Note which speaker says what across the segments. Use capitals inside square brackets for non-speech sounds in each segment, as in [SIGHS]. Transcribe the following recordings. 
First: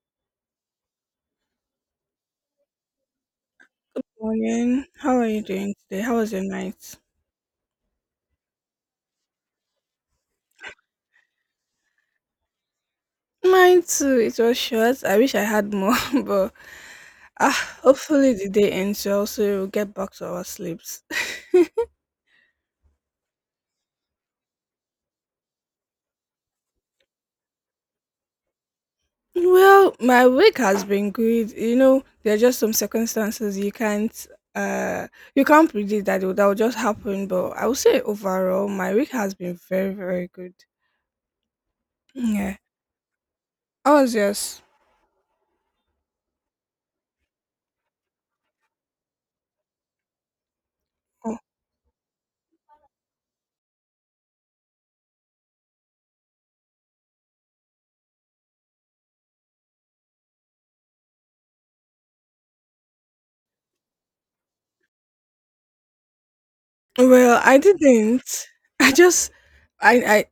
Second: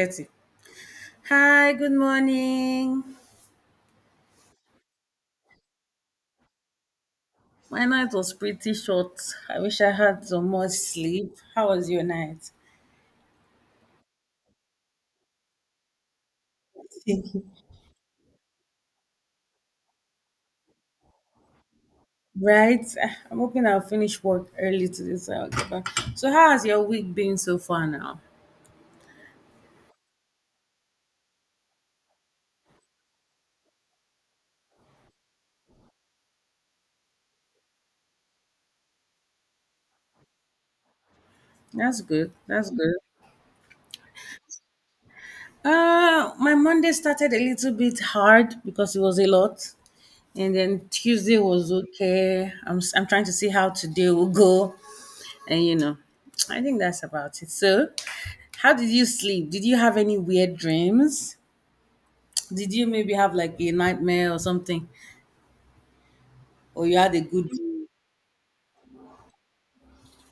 Speaker 1: 30. Hi, good morning.
Speaker 2: Morning. How are you doing today? How was your night?
Speaker 1: My night was pretty short. I wish I had some more sleep. How was your night?
Speaker 2: Mine too. It was short. I wish I had more, [LAUGHS] but hopefully the day ends well so we'll get back to our sleeps. [LAUGHS]
Speaker 1: Right? I'm hoping I'll finish work early today so I'll get back. So, how has your week been so far now?
Speaker 2: Well, my week has been good. You know, there are just some circumstances uh you can't predict that will just happen. But I would say overall, my week has been very very good.
Speaker 1: That's good.
Speaker 2: Yeah.
Speaker 1: That's good.
Speaker 2: How was yours?
Speaker 1: My Monday started a little bit hard because it was a lot, and then Tuesday
Speaker 2: Oh.
Speaker 1: was okay. I'm trying to see how today will go. And you know, I think that's about it. So, how did you sleep? Did you have any weird dreams? Did you maybe have like a nightmare or something? Or you had a
Speaker 2: Well,
Speaker 1: good
Speaker 2: I
Speaker 1: dream?
Speaker 2: didn't. [LAUGHS] I just I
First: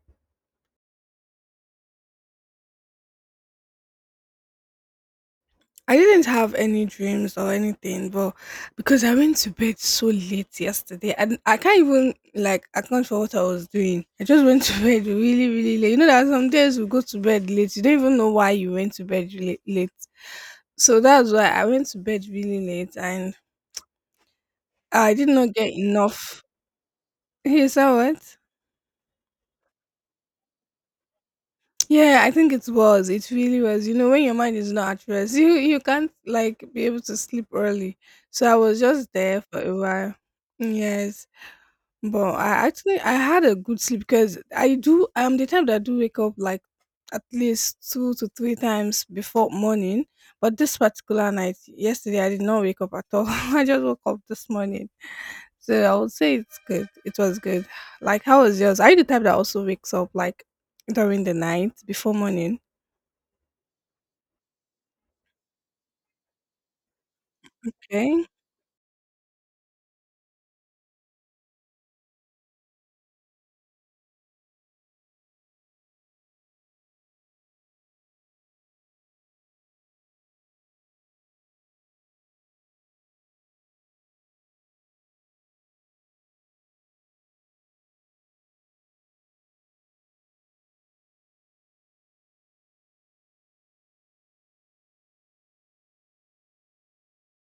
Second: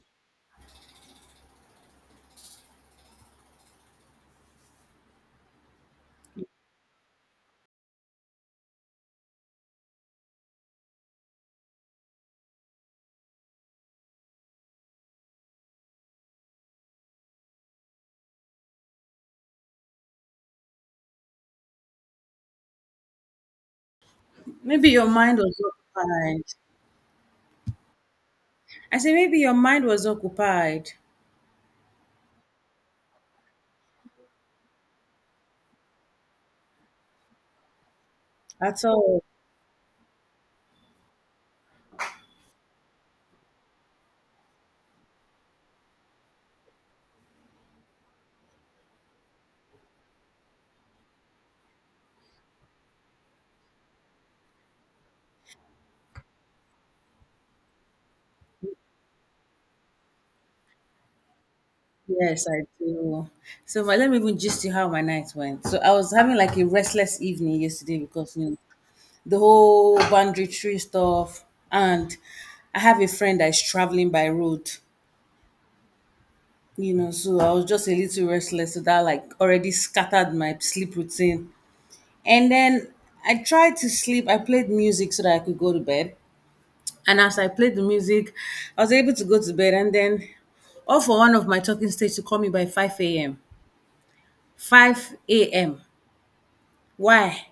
Speaker 2: I didn't have any dreams or anything, but because I went to bed so late yesterday, and I can't even like account for what I was doing. I just went to [LAUGHS] bed really, really late. You know that some days we go to bed late. You don't even know why you went to bed really late. So that's why I went to bed really late, and
Speaker 1: Maybe your
Speaker 2: I did
Speaker 1: mind
Speaker 2: not
Speaker 1: was
Speaker 2: get
Speaker 1: occupied.
Speaker 2: enough. You saw what?
Speaker 1: I say maybe your mind was occupied
Speaker 2: Yeah, I think it was. It really was. You know, when your mind is not at rest, you can't like be able to sleep early. So I was
Speaker 1: at
Speaker 2: just
Speaker 1: all.
Speaker 2: there for a while. Yes. But I actually I had a good sleep because I'm the type that do wake up like at least two to three times before morning. But this particular night, yesterday I did not wake up at all. [LAUGHS] I just woke up this morning. So I would say it's good. It was good. Like how was yours? Are you the type that also wakes up like during the night before
Speaker 1: Yes,
Speaker 2: morning?
Speaker 1: I do. So my, let me even just you how my night went. So I was having like a restless evening yesterday
Speaker 2: Okay.
Speaker 1: because you know the whole boundary tree stuff, and I have a friend that is traveling by road, you know, so I was just a little restless, so that like already scattered my sleep routine. And then I tried to sleep. I played music so that I could go to bed. And as I played the music, I was able to go to bed. And then all for one of my talking stage to call me by 5 a.m. 5 a.m. Why?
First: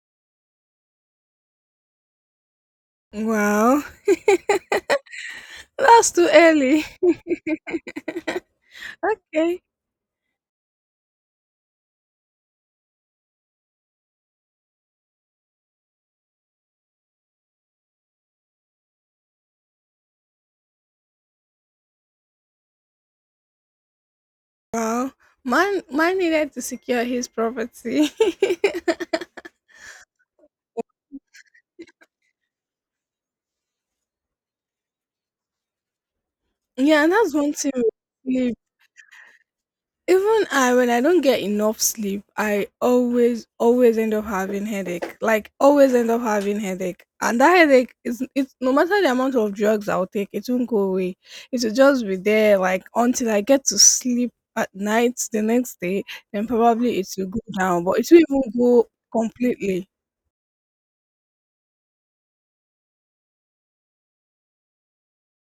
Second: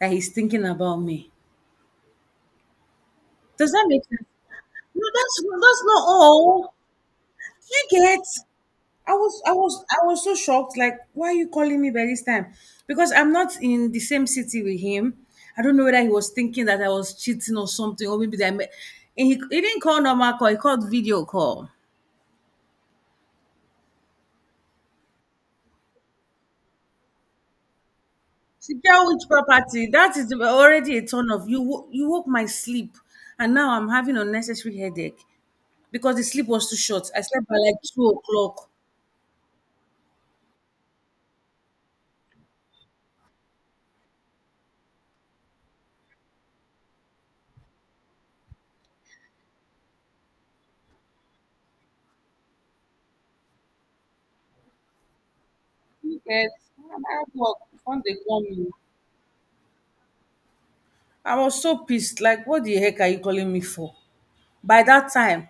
Speaker 1: That he's thinking about me. Does
Speaker 2: Wow.
Speaker 1: that make sense? No, that's
Speaker 2: [LAUGHS]
Speaker 1: that's not
Speaker 2: That's too
Speaker 1: all,
Speaker 2: early. [LAUGHS]
Speaker 1: you get? I was I
Speaker 2: Okay.
Speaker 1: was I was so shocked. Like, why are you calling me by this time? Because I'm not in the same city with him. I don't know whether he was thinking that I was cheating or something, or maybe that I met. And he didn't call normal call. He called video call.
Speaker 2: Wow. Man needed to secure his property. [LAUGHS]
Speaker 1: Secure which property? That is already a ton of you. You woke my sleep, and now I'm having unnecessary headache because the sleep was too
Speaker 2: Yeah,
Speaker 1: short.
Speaker 2: and
Speaker 1: I
Speaker 2: that's
Speaker 1: slept
Speaker 2: one
Speaker 1: by
Speaker 2: thing
Speaker 1: like
Speaker 2: with
Speaker 1: two
Speaker 2: sleep.
Speaker 1: o'clock.
Speaker 2: Even I, when I don't get enough sleep, I always, always end up having headache. Like always end up having headache, and that headache is it's no matter the amount of drugs I'll take, it won't go away. It will just be there, like until I get to sleep at night the next day. Then
Speaker 1: Yes,
Speaker 2: probably
Speaker 1: I'm
Speaker 2: it will
Speaker 1: at
Speaker 2: go
Speaker 1: work.
Speaker 2: down, but
Speaker 1: One
Speaker 2: it
Speaker 1: day
Speaker 2: will
Speaker 1: call
Speaker 2: even
Speaker 1: me.
Speaker 2: go completely.
Speaker 1: I was so pissed. Like, what the heck are you calling me for? By that time,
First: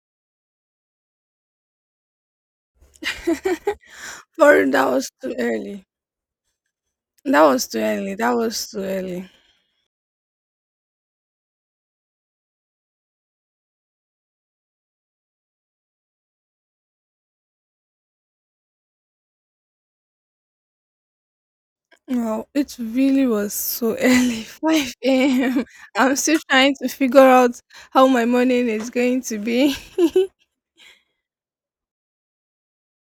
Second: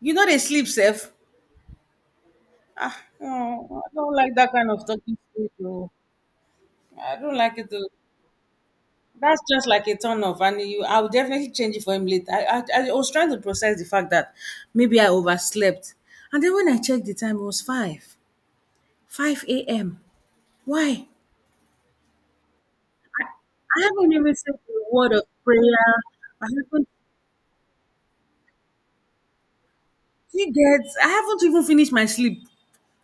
Speaker 1: you know they sleep sef. Ah! Omo! I don't
Speaker 2: [LAUGHS]
Speaker 1: like that
Speaker 2: For
Speaker 1: kind
Speaker 2: that
Speaker 1: of
Speaker 2: was
Speaker 1: talking
Speaker 2: too
Speaker 1: stage
Speaker 2: early.
Speaker 1: oh. I don't
Speaker 2: That
Speaker 1: like it
Speaker 2: was too
Speaker 1: oh.
Speaker 2: early. That was too early.
Speaker 1: That's just like a turn off and you I will definitely change it for him later. I was trying to process the fact that maybe I overslept, and then when I checked the time, it was five, 5 AM. Why?
Speaker 2: Wow, it really was
Speaker 1: I
Speaker 2: so
Speaker 1: haven't even
Speaker 2: early, [LAUGHS]
Speaker 1: said a word of
Speaker 2: 5 a.m.
Speaker 1: prayer.
Speaker 2: I'm still
Speaker 1: I
Speaker 2: trying
Speaker 1: haven't,
Speaker 2: to figure out how my morning is going to be. [LAUGHS]
Speaker 1: do you get? I haven't even finished my sleep.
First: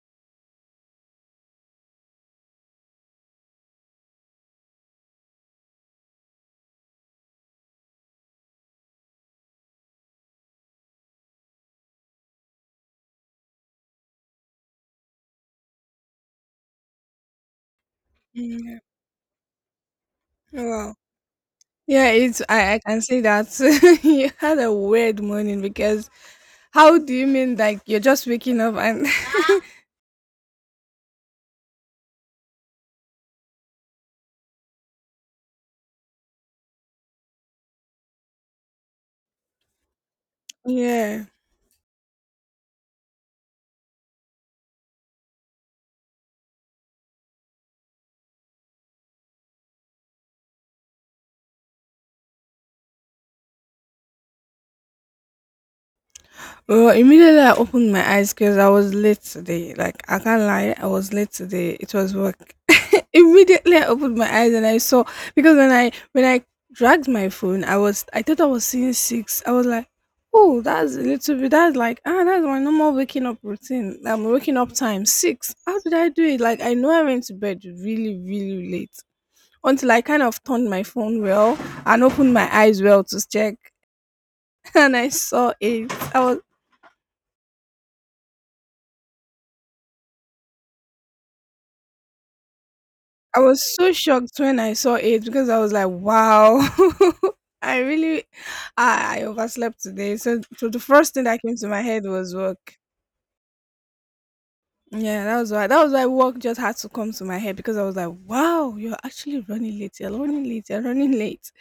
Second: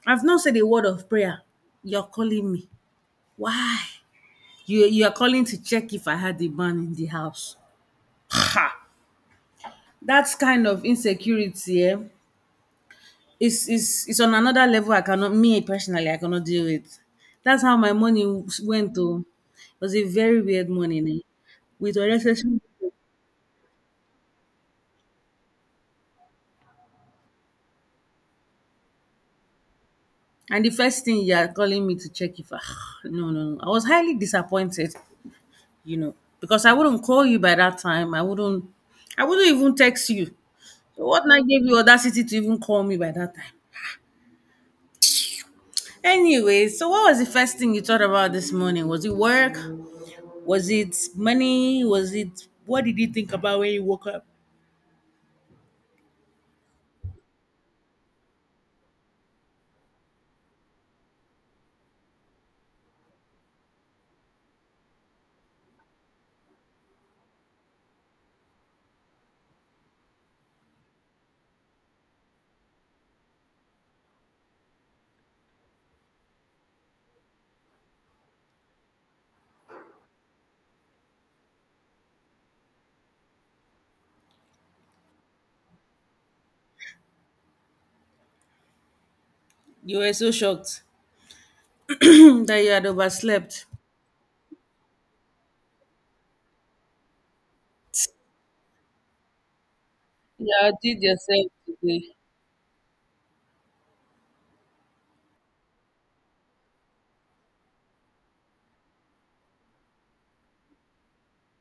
Speaker 1: I've not said a word of prayer. You're calling me. Why? You are calling to check if I had a man in the house. Ha! That kind of insecurity, eh, is on another level I cannot, me personally, I cannot deal with. That's how my
Speaker 2: Yeah.
Speaker 1: went to. It was a very weird
Speaker 2: Wow.
Speaker 1: morning, eh, with
Speaker 2: Yeah, it's
Speaker 1: unnecessary
Speaker 2: I, I
Speaker 1: people.
Speaker 2: can say that [LAUGHS] you had a weird morning because how do you mean like you're just waking up and [LAUGHS]
Speaker 1: And the first thing you are calling me to check if I, [SIGHS] no, no, no. I was highly disappointed, you know, because I wouldn't call you by that time. I wouldn't even text you. What
Speaker 2: yeah.
Speaker 1: I gave you audacity to even call me by that time? Anyway, so what was the first thing you thought about this morning? Was it work? Was it money? Was it, what did you think about when you woke up?
Speaker 2: Well, immediately I opened my eyes because I was late today. Like I can't lie, I was late today. It was work. Immediately I opened my eyes and I saw because when I dragged my phone, I thought I was seeing six. I was like, oh, that's a little bit. That's like that's my normal waking up routine. I'm waking up time six. How did I do it? Like I know I went to bed really really late until I kind of turned my phone well and opened my eyes well to check, [LAUGHS] and I saw eight. I was
Speaker 1: You were so shocked [CLEARS THROAT] that you had
Speaker 2: I was
Speaker 1: overslept.
Speaker 2: so shocked when I saw it because I was like, wow. [LAUGHS] I really, I overslept today. So,
Speaker 1: You
Speaker 2: so the
Speaker 1: outdid
Speaker 2: first thing that
Speaker 1: yourself
Speaker 2: came to my head
Speaker 1: today.
Speaker 2: was work. Yeah, that was why. That was why work just had to come to my head because I was like, wow, you're actually running late. You're running late. You're running late.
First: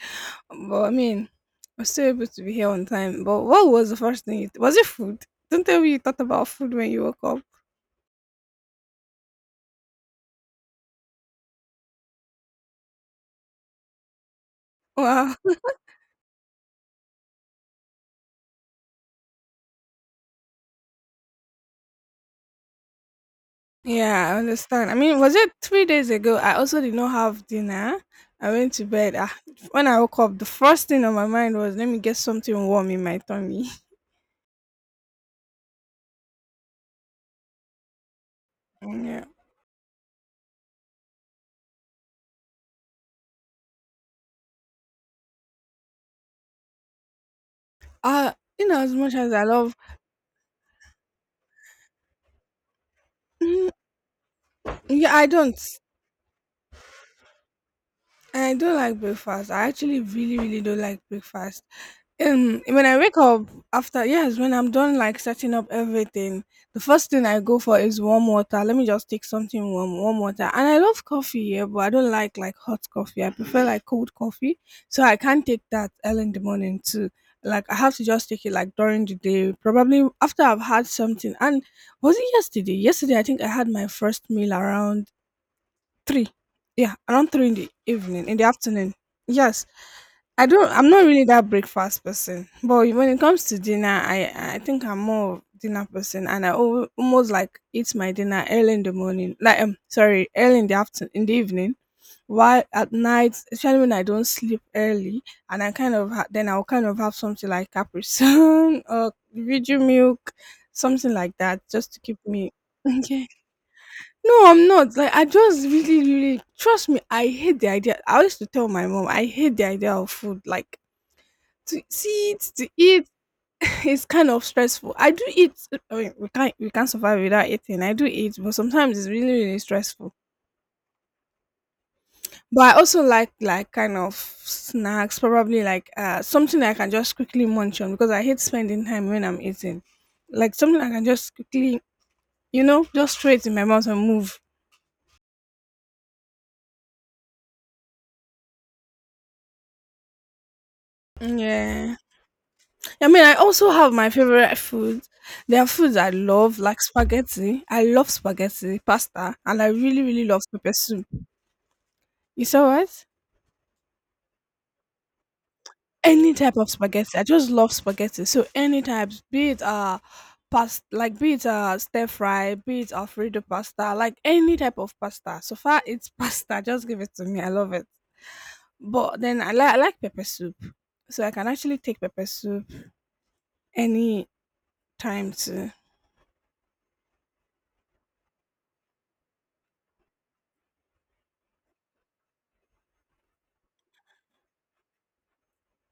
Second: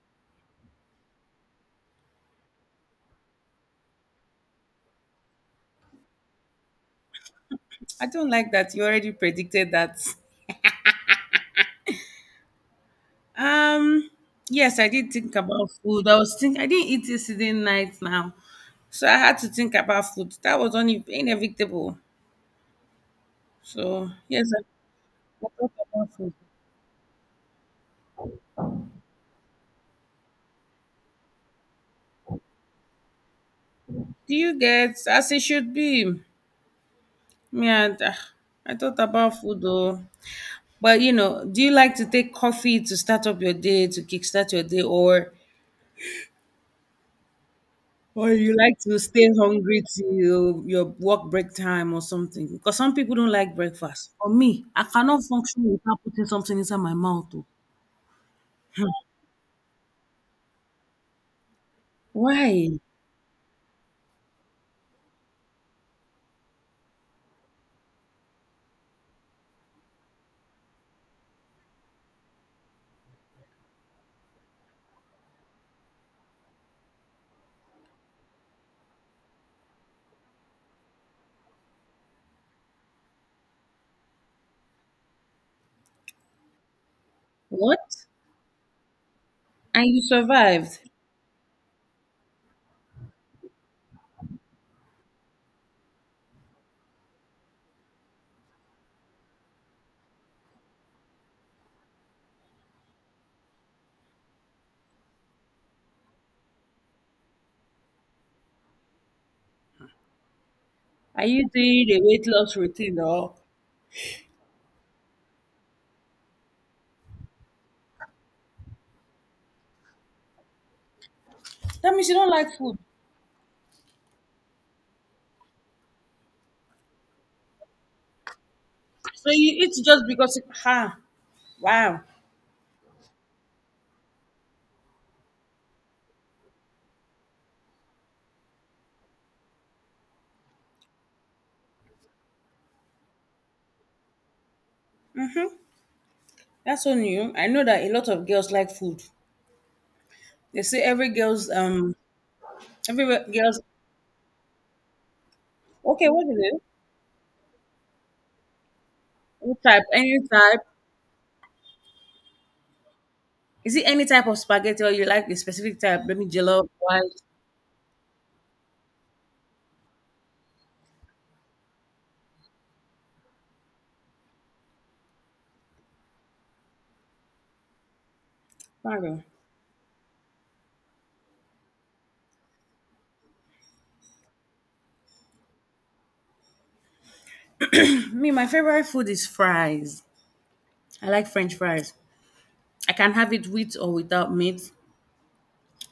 Speaker 2: But I mean, I was still able to be here on time. But what was the first thing? You was it food? Don't tell me you thought about food when you woke up.
Speaker 1: I don't like that. You already predicted that. Um, yes, I did think
Speaker 2: Wow.
Speaker 1: about food. I was think I didn't eat yesterday night now, so I had to think about food. That was only inevitable. So
Speaker 2: Yeah, I
Speaker 1: yes, I
Speaker 2: understand. I mean, was
Speaker 1: I
Speaker 2: it
Speaker 1: thought
Speaker 2: 3 days
Speaker 1: about food.
Speaker 2: ago? I also did not have dinner. I went to bed. When I woke up, the first thing on my mind was, let me get something warm in my tummy. [LAUGHS]
Speaker 1: Do you get, as it should be? Me, I, ah, I thought
Speaker 2: Yeah.
Speaker 1: about food though. But you know, do you like to take coffee to start up your day, to kickstart your day, or
Speaker 2: Uh,
Speaker 1: you
Speaker 2: you
Speaker 1: like
Speaker 2: know,
Speaker 1: to
Speaker 2: as much
Speaker 1: stay
Speaker 2: as I love,
Speaker 1: hungry till your work break time or something? Because some people don't like
Speaker 2: Mm,
Speaker 1: breakfast. For me, I
Speaker 2: yeah,
Speaker 1: cannot
Speaker 2: I don't.
Speaker 1: function without putting something inside my mouth, oh.
Speaker 2: I don't like breakfast. I actually really, really don't like breakfast. Um,
Speaker 1: Why?
Speaker 2: when I wake up after yes, when I'm done like setting up everything, the first thing I go for is warm water. Let me just take something warm, warm water. And I love coffee, yeah, but I don't like hot coffee. I prefer like cold coffee, so I can't take that early in the morning too. Like I have to just take it like during the day, probably after I've had something. And was it yesterday? Yesterday I think I had my first meal around 3. Yeah, around 3 in the
Speaker 1: What?
Speaker 2: evening, in the afternoon. Yes.
Speaker 1: And you
Speaker 2: I don't
Speaker 1: survived.
Speaker 2: I'm not really that breakfast person. But when it comes to dinner, I think I'm more of dinner person and I almost like eat my dinner early in the morning. Like sorry, early in the afternoon in the evening. While at night, especially when I don't sleep early and I kind of then I'll kind of have something like Capri Sun [LAUGHS] or Viju milk, something
Speaker 1: Are
Speaker 2: like
Speaker 1: you
Speaker 2: that,
Speaker 1: doing
Speaker 2: just
Speaker 1: a
Speaker 2: to keep
Speaker 1: weight
Speaker 2: me
Speaker 1: loss routine,
Speaker 2: [LAUGHS]
Speaker 1: or
Speaker 2: No, I'm not. Like I just really, really trust me. I hate the idea. I used to tell my mom I hate the idea of food. Like to
Speaker 1: that means you don't
Speaker 2: see it,
Speaker 1: like
Speaker 2: to
Speaker 1: food.
Speaker 2: eat [LAUGHS] is kind of stressful. I do eat. I mean, we can't survive without eating. I do eat, but sometimes it's
Speaker 1: So
Speaker 2: really, really
Speaker 1: you eat just
Speaker 2: stressful.
Speaker 1: because you ah, wow.
Speaker 2: But I also like kind of snacks, probably like something I can just quickly munch on because I hate spending time when I'm eating. Like something I can just quickly, just throw it in my mouth and move.
Speaker 1: That's so new. I know that a lot of girls like food. They say every girl's,
Speaker 2: Yeah.
Speaker 1: every
Speaker 2: I mean, I
Speaker 1: girl's,
Speaker 2: also have my favorite foods. There are foods
Speaker 1: okay,
Speaker 2: I
Speaker 1: what is
Speaker 2: love,
Speaker 1: it?
Speaker 2: like spaghetti. I love spaghetti, pasta,
Speaker 1: What
Speaker 2: and I
Speaker 1: type?
Speaker 2: really,
Speaker 1: Any
Speaker 2: really love
Speaker 1: type.
Speaker 2: pepper soup. You saw what?
Speaker 1: Is it any type of spaghetti or you like a specific type? Let me
Speaker 2: Any type
Speaker 1: jello,
Speaker 2: of spaghetti.
Speaker 1: white.
Speaker 2: I just love spaghetti. So any types, be it stir fry, be it Alfredo pasta, like any type of pasta. So far it's [LAUGHS] pasta. Just give it to me. I love it. But
Speaker 1: Pardon.
Speaker 2: then I like pepper soup. So I can actually take pepper soup any time too.
Speaker 1: Me, my favorite food is fries. I like French fries. I can have it with or without meat.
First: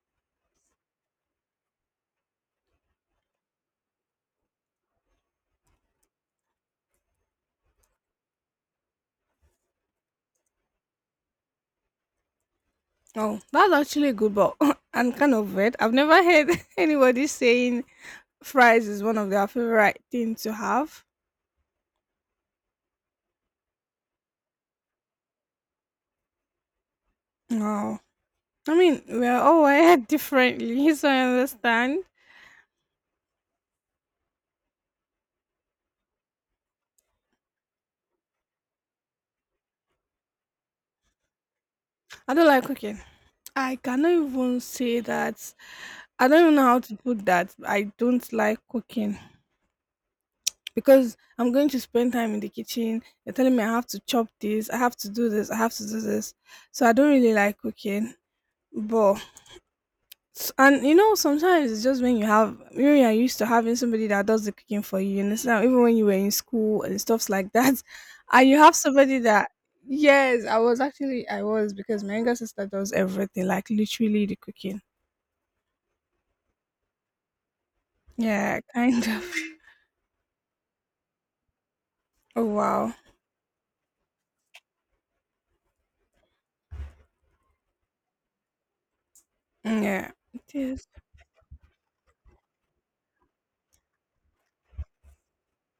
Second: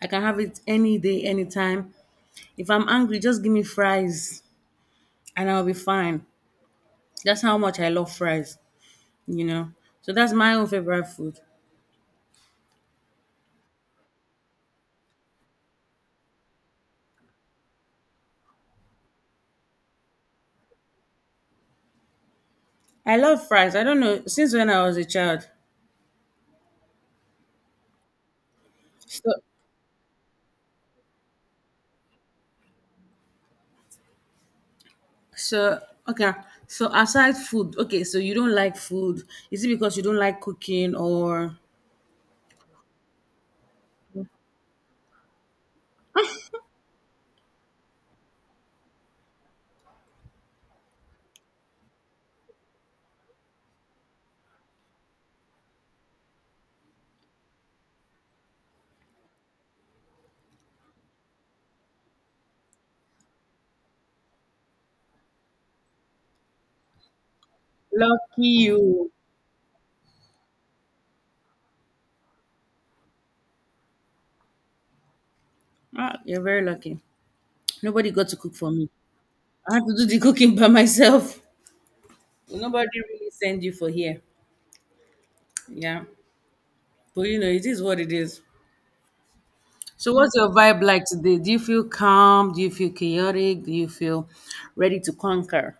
Speaker 1: I can have it any day, anytime. If I'm angry, just give me fries and I'll be fine. That's how much I love fries, you know. So that's my own favorite food.
Speaker 2: Oh, that's actually a good, but [LAUGHS] I'm kind of weird. I've never heard [LAUGHS] anybody saying fries is one of their favorite thing to have.
Speaker 1: I love fries. I don't know since when I was a child.
Speaker 2: No, I mean
Speaker 1: So,
Speaker 2: we're all wired [LAUGHS] differently, so I understand.
Speaker 1: so okay. So aside food, okay. So you don't like food. Is it because you don't like cooking or
Speaker 2: I don't like cooking. I cannot even say that. I don't even know how to put that. I don't like cooking because I'm going to spend time in the kitchen. They're telling me I have to chop this, I have to do this, I have to do this. So I don't really like cooking. But And sometimes it's just when you have when you are used to having somebody that does the cooking for you, you understand? Even when you were in school and stuffs like that, [LAUGHS]
Speaker 1: lucky
Speaker 2: and you have
Speaker 1: you?
Speaker 2: somebody that yes, I was because my younger sister does everything, like literally the cooking.
Speaker 1: Ah, you're very lucky. Nobody got to cook
Speaker 2: Yeah,
Speaker 1: for me.
Speaker 2: kind of. [LAUGHS]
Speaker 1: I had to do the cooking by myself.
Speaker 2: Oh wow.
Speaker 1: Nobody really send you for here. Yeah, but you know it is what it is.
Speaker 2: Mm,
Speaker 1: So
Speaker 2: yeah.
Speaker 1: what's your
Speaker 2: It
Speaker 1: vibe
Speaker 2: is.
Speaker 1: like today? Do you feel calm? Do you feel chaotic? Do you feel ready to conquer?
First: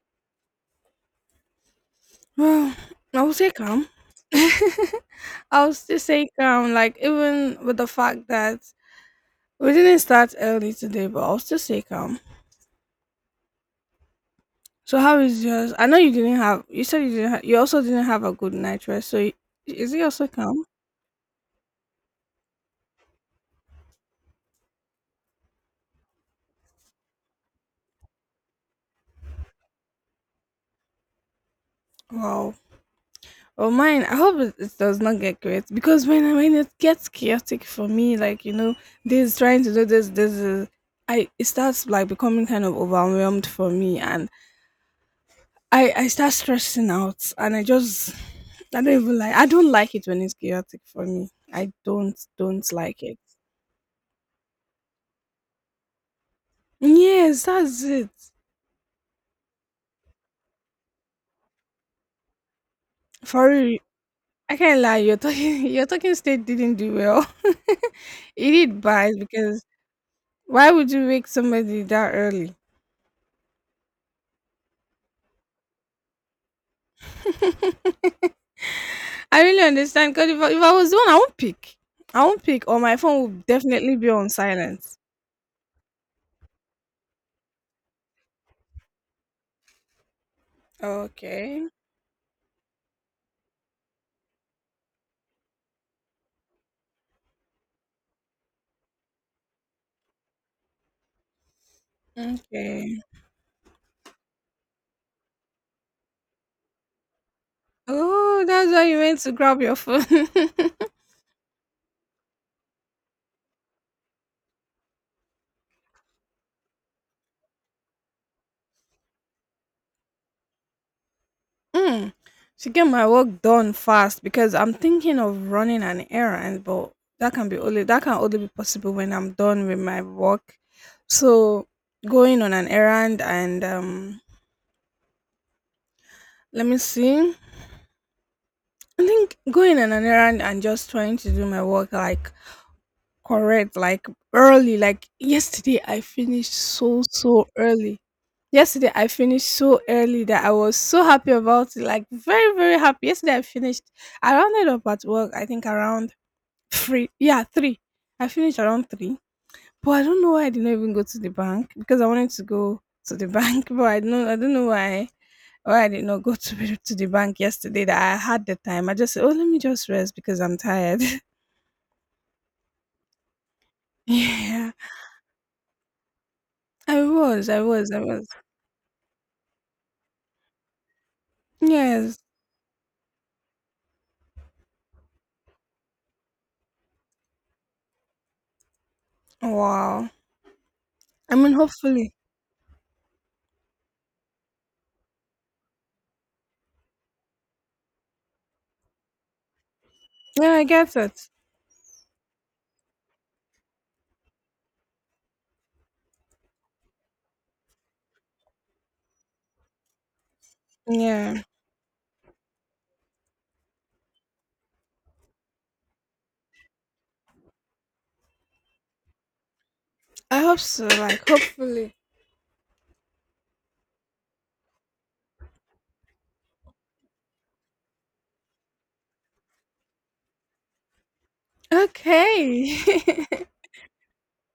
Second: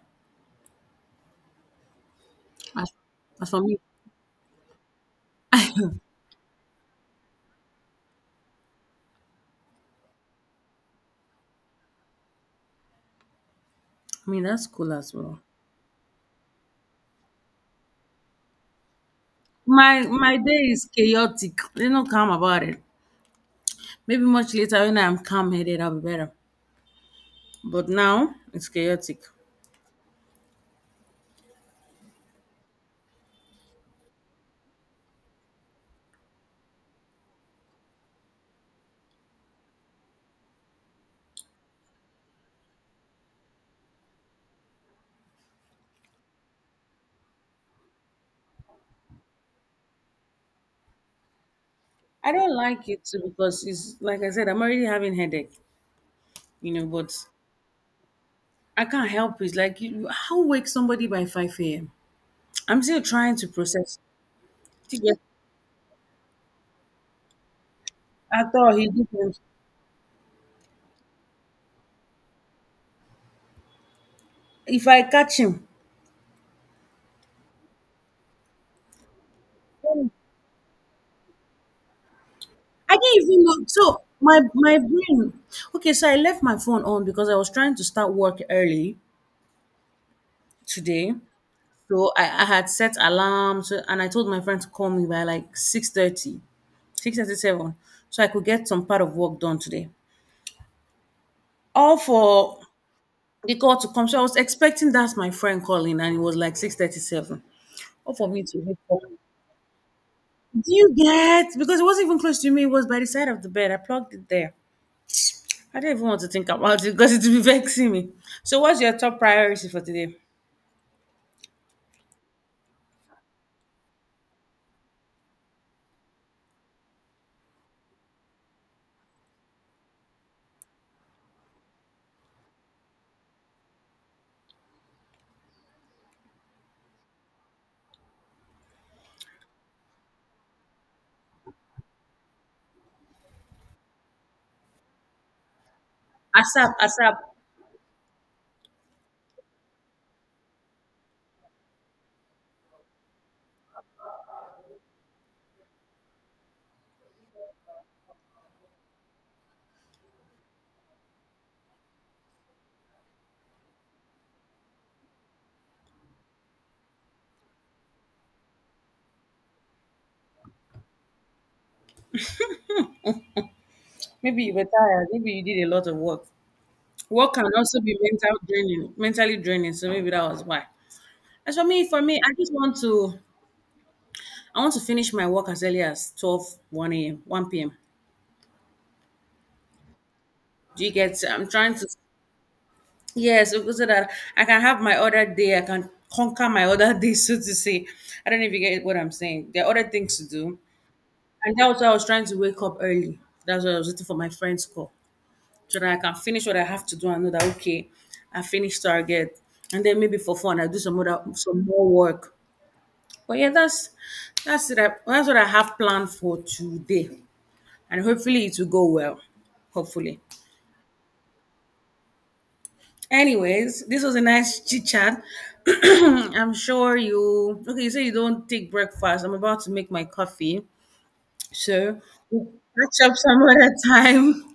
Speaker 2: Well,
Speaker 1: As,
Speaker 2: I would
Speaker 1: as
Speaker 2: say
Speaker 1: for me,
Speaker 2: calm. [LAUGHS] I would still say calm, like even with the fact that we didn't start early today, but I'll still say calm.
Speaker 1: I mean that's cool
Speaker 2: So
Speaker 1: as
Speaker 2: how
Speaker 1: well.
Speaker 2: is yours? I know you didn't have. You said you didn't. You also didn't have a good night rest. So is
Speaker 1: My
Speaker 2: it also
Speaker 1: my day
Speaker 2: calm?
Speaker 1: is chaotic. There's no calm about it. Maybe much later when I'm calm headed, I'll be better. But now it's chaotic.
Speaker 2: Wow. Well, mine. I hope it does not get great because when it gets chaotic for me, like this trying to do this, this is, I it starts like becoming kind of overwhelmed for me, and I start stressing out, and I don't even like. I don't like it when it's chaotic for me. I don't
Speaker 1: I don't
Speaker 2: don't
Speaker 1: like
Speaker 2: like
Speaker 1: it
Speaker 2: it.
Speaker 1: too because it's like I said, I'm already having headache, you know. But
Speaker 2: Yes, that's it.
Speaker 1: I can't help it. Like, you, how wake somebody by 5 a.m. I'm still trying to
Speaker 2: For real.
Speaker 1: process.
Speaker 2: I can't lie,
Speaker 1: Did
Speaker 2: your
Speaker 1: you-
Speaker 2: talking [LAUGHS] your talking state didn't do well. [LAUGHS]
Speaker 1: I
Speaker 2: It
Speaker 1: thought
Speaker 2: did
Speaker 1: he
Speaker 2: bad
Speaker 1: didn't.
Speaker 2: because why would you wake somebody that early?
Speaker 1: If I catch him,
Speaker 2: [LAUGHS] I really understand because if I was the one, I won't pick. I won't pick, or my
Speaker 1: I
Speaker 2: phone
Speaker 1: didn't even
Speaker 2: would
Speaker 1: know.
Speaker 2: definitely
Speaker 1: So
Speaker 2: be on
Speaker 1: my
Speaker 2: silence.
Speaker 1: brain. Okay, so I left my phone on because I was trying to start work early today.
Speaker 2: Okay.
Speaker 1: So I had set alarm so, and I told my friend to call me by like 6:30, 6:37, so I could get some part of work done today. All for
Speaker 2: Okay.
Speaker 1: the call to come. So I was expecting that's my friend calling and it was like 6:37. All for me
Speaker 2: Oh,
Speaker 1: to
Speaker 2: that's
Speaker 1: wake
Speaker 2: why you
Speaker 1: up.
Speaker 2: went to grab your phone. [LAUGHS]
Speaker 1: Do you get? Because it wasn't even close to me. It was by the side of the bed. I plugged it there. I didn't even want to think about it because it would be [LAUGHS] vexing me. So what's your top priority for today?
Speaker 2: Mm, to get my work done fast because I'm thinking of running an errand, but that can only be possible when I'm done with my work. So going on an errand and let me see. I think going on an errand and just trying to do my work like correct, like early. Like yesterday I finished
Speaker 1: ASAP,
Speaker 2: so
Speaker 1: ASAP.
Speaker 2: so early. Yesterday I finished so early that I was so happy about it, like very, very happy. Yesterday I finished. I rounded up at work, I think around three. Yeah, three. I finished around three. But I don't know why I did not even go to the bank because I wanted to go to the [LAUGHS] bank, but I don't know why I did not go to the bank yesterday that I had the time. I just said, Oh, let me just rest because I'm tired. [LAUGHS]
Speaker 1: Maybe you were
Speaker 2: Yeah.
Speaker 1: tired. Maybe you did a lot of work.
Speaker 2: I
Speaker 1: Work can
Speaker 2: was, I
Speaker 1: also
Speaker 2: was,
Speaker 1: be
Speaker 2: I was.
Speaker 1: mental draining, mentally draining. So maybe that was why. As for
Speaker 2: Yes.
Speaker 1: me, I just want to, I want to finish my work as early as 12, one a.m., 1 p.m.
Speaker 2: Wow.
Speaker 1: Do you get?
Speaker 2: I
Speaker 1: I'm
Speaker 2: mean
Speaker 1: trying to,
Speaker 2: hopefully.
Speaker 1: yes, so that I can have my other day. I can conquer my other [LAUGHS] day, so to say. I don't know if you get what I'm saying. There are other things to
Speaker 2: Yeah,
Speaker 1: do.
Speaker 2: I get it.
Speaker 1: And that was why I was trying to wake up early. That's why I was waiting for my friend's call so that I can finish what I have to do and know that, okay, I finished target. And then maybe for fun, I do some other,
Speaker 2: Yeah.
Speaker 1: some more work. But yeah, that's it. I, that's what I have planned for today, and hopefully it will go well. Hopefully.
Speaker 2: I hope so, like hopefully.
Speaker 1: Anyways, this was a nice chit chat. [CLEARS THROAT] I'm sure you. Okay, you say you don't take breakfast. I'm about to make my coffee, so we'll catch up some
Speaker 2: Okay.
Speaker 1: other time.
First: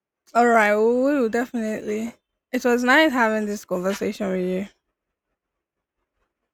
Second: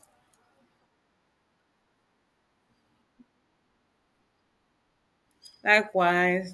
Speaker 2: [LAUGHS] All right, we will definitely. It was nice having this conversation with you.
Speaker 1: [LAUGHS] Likewise.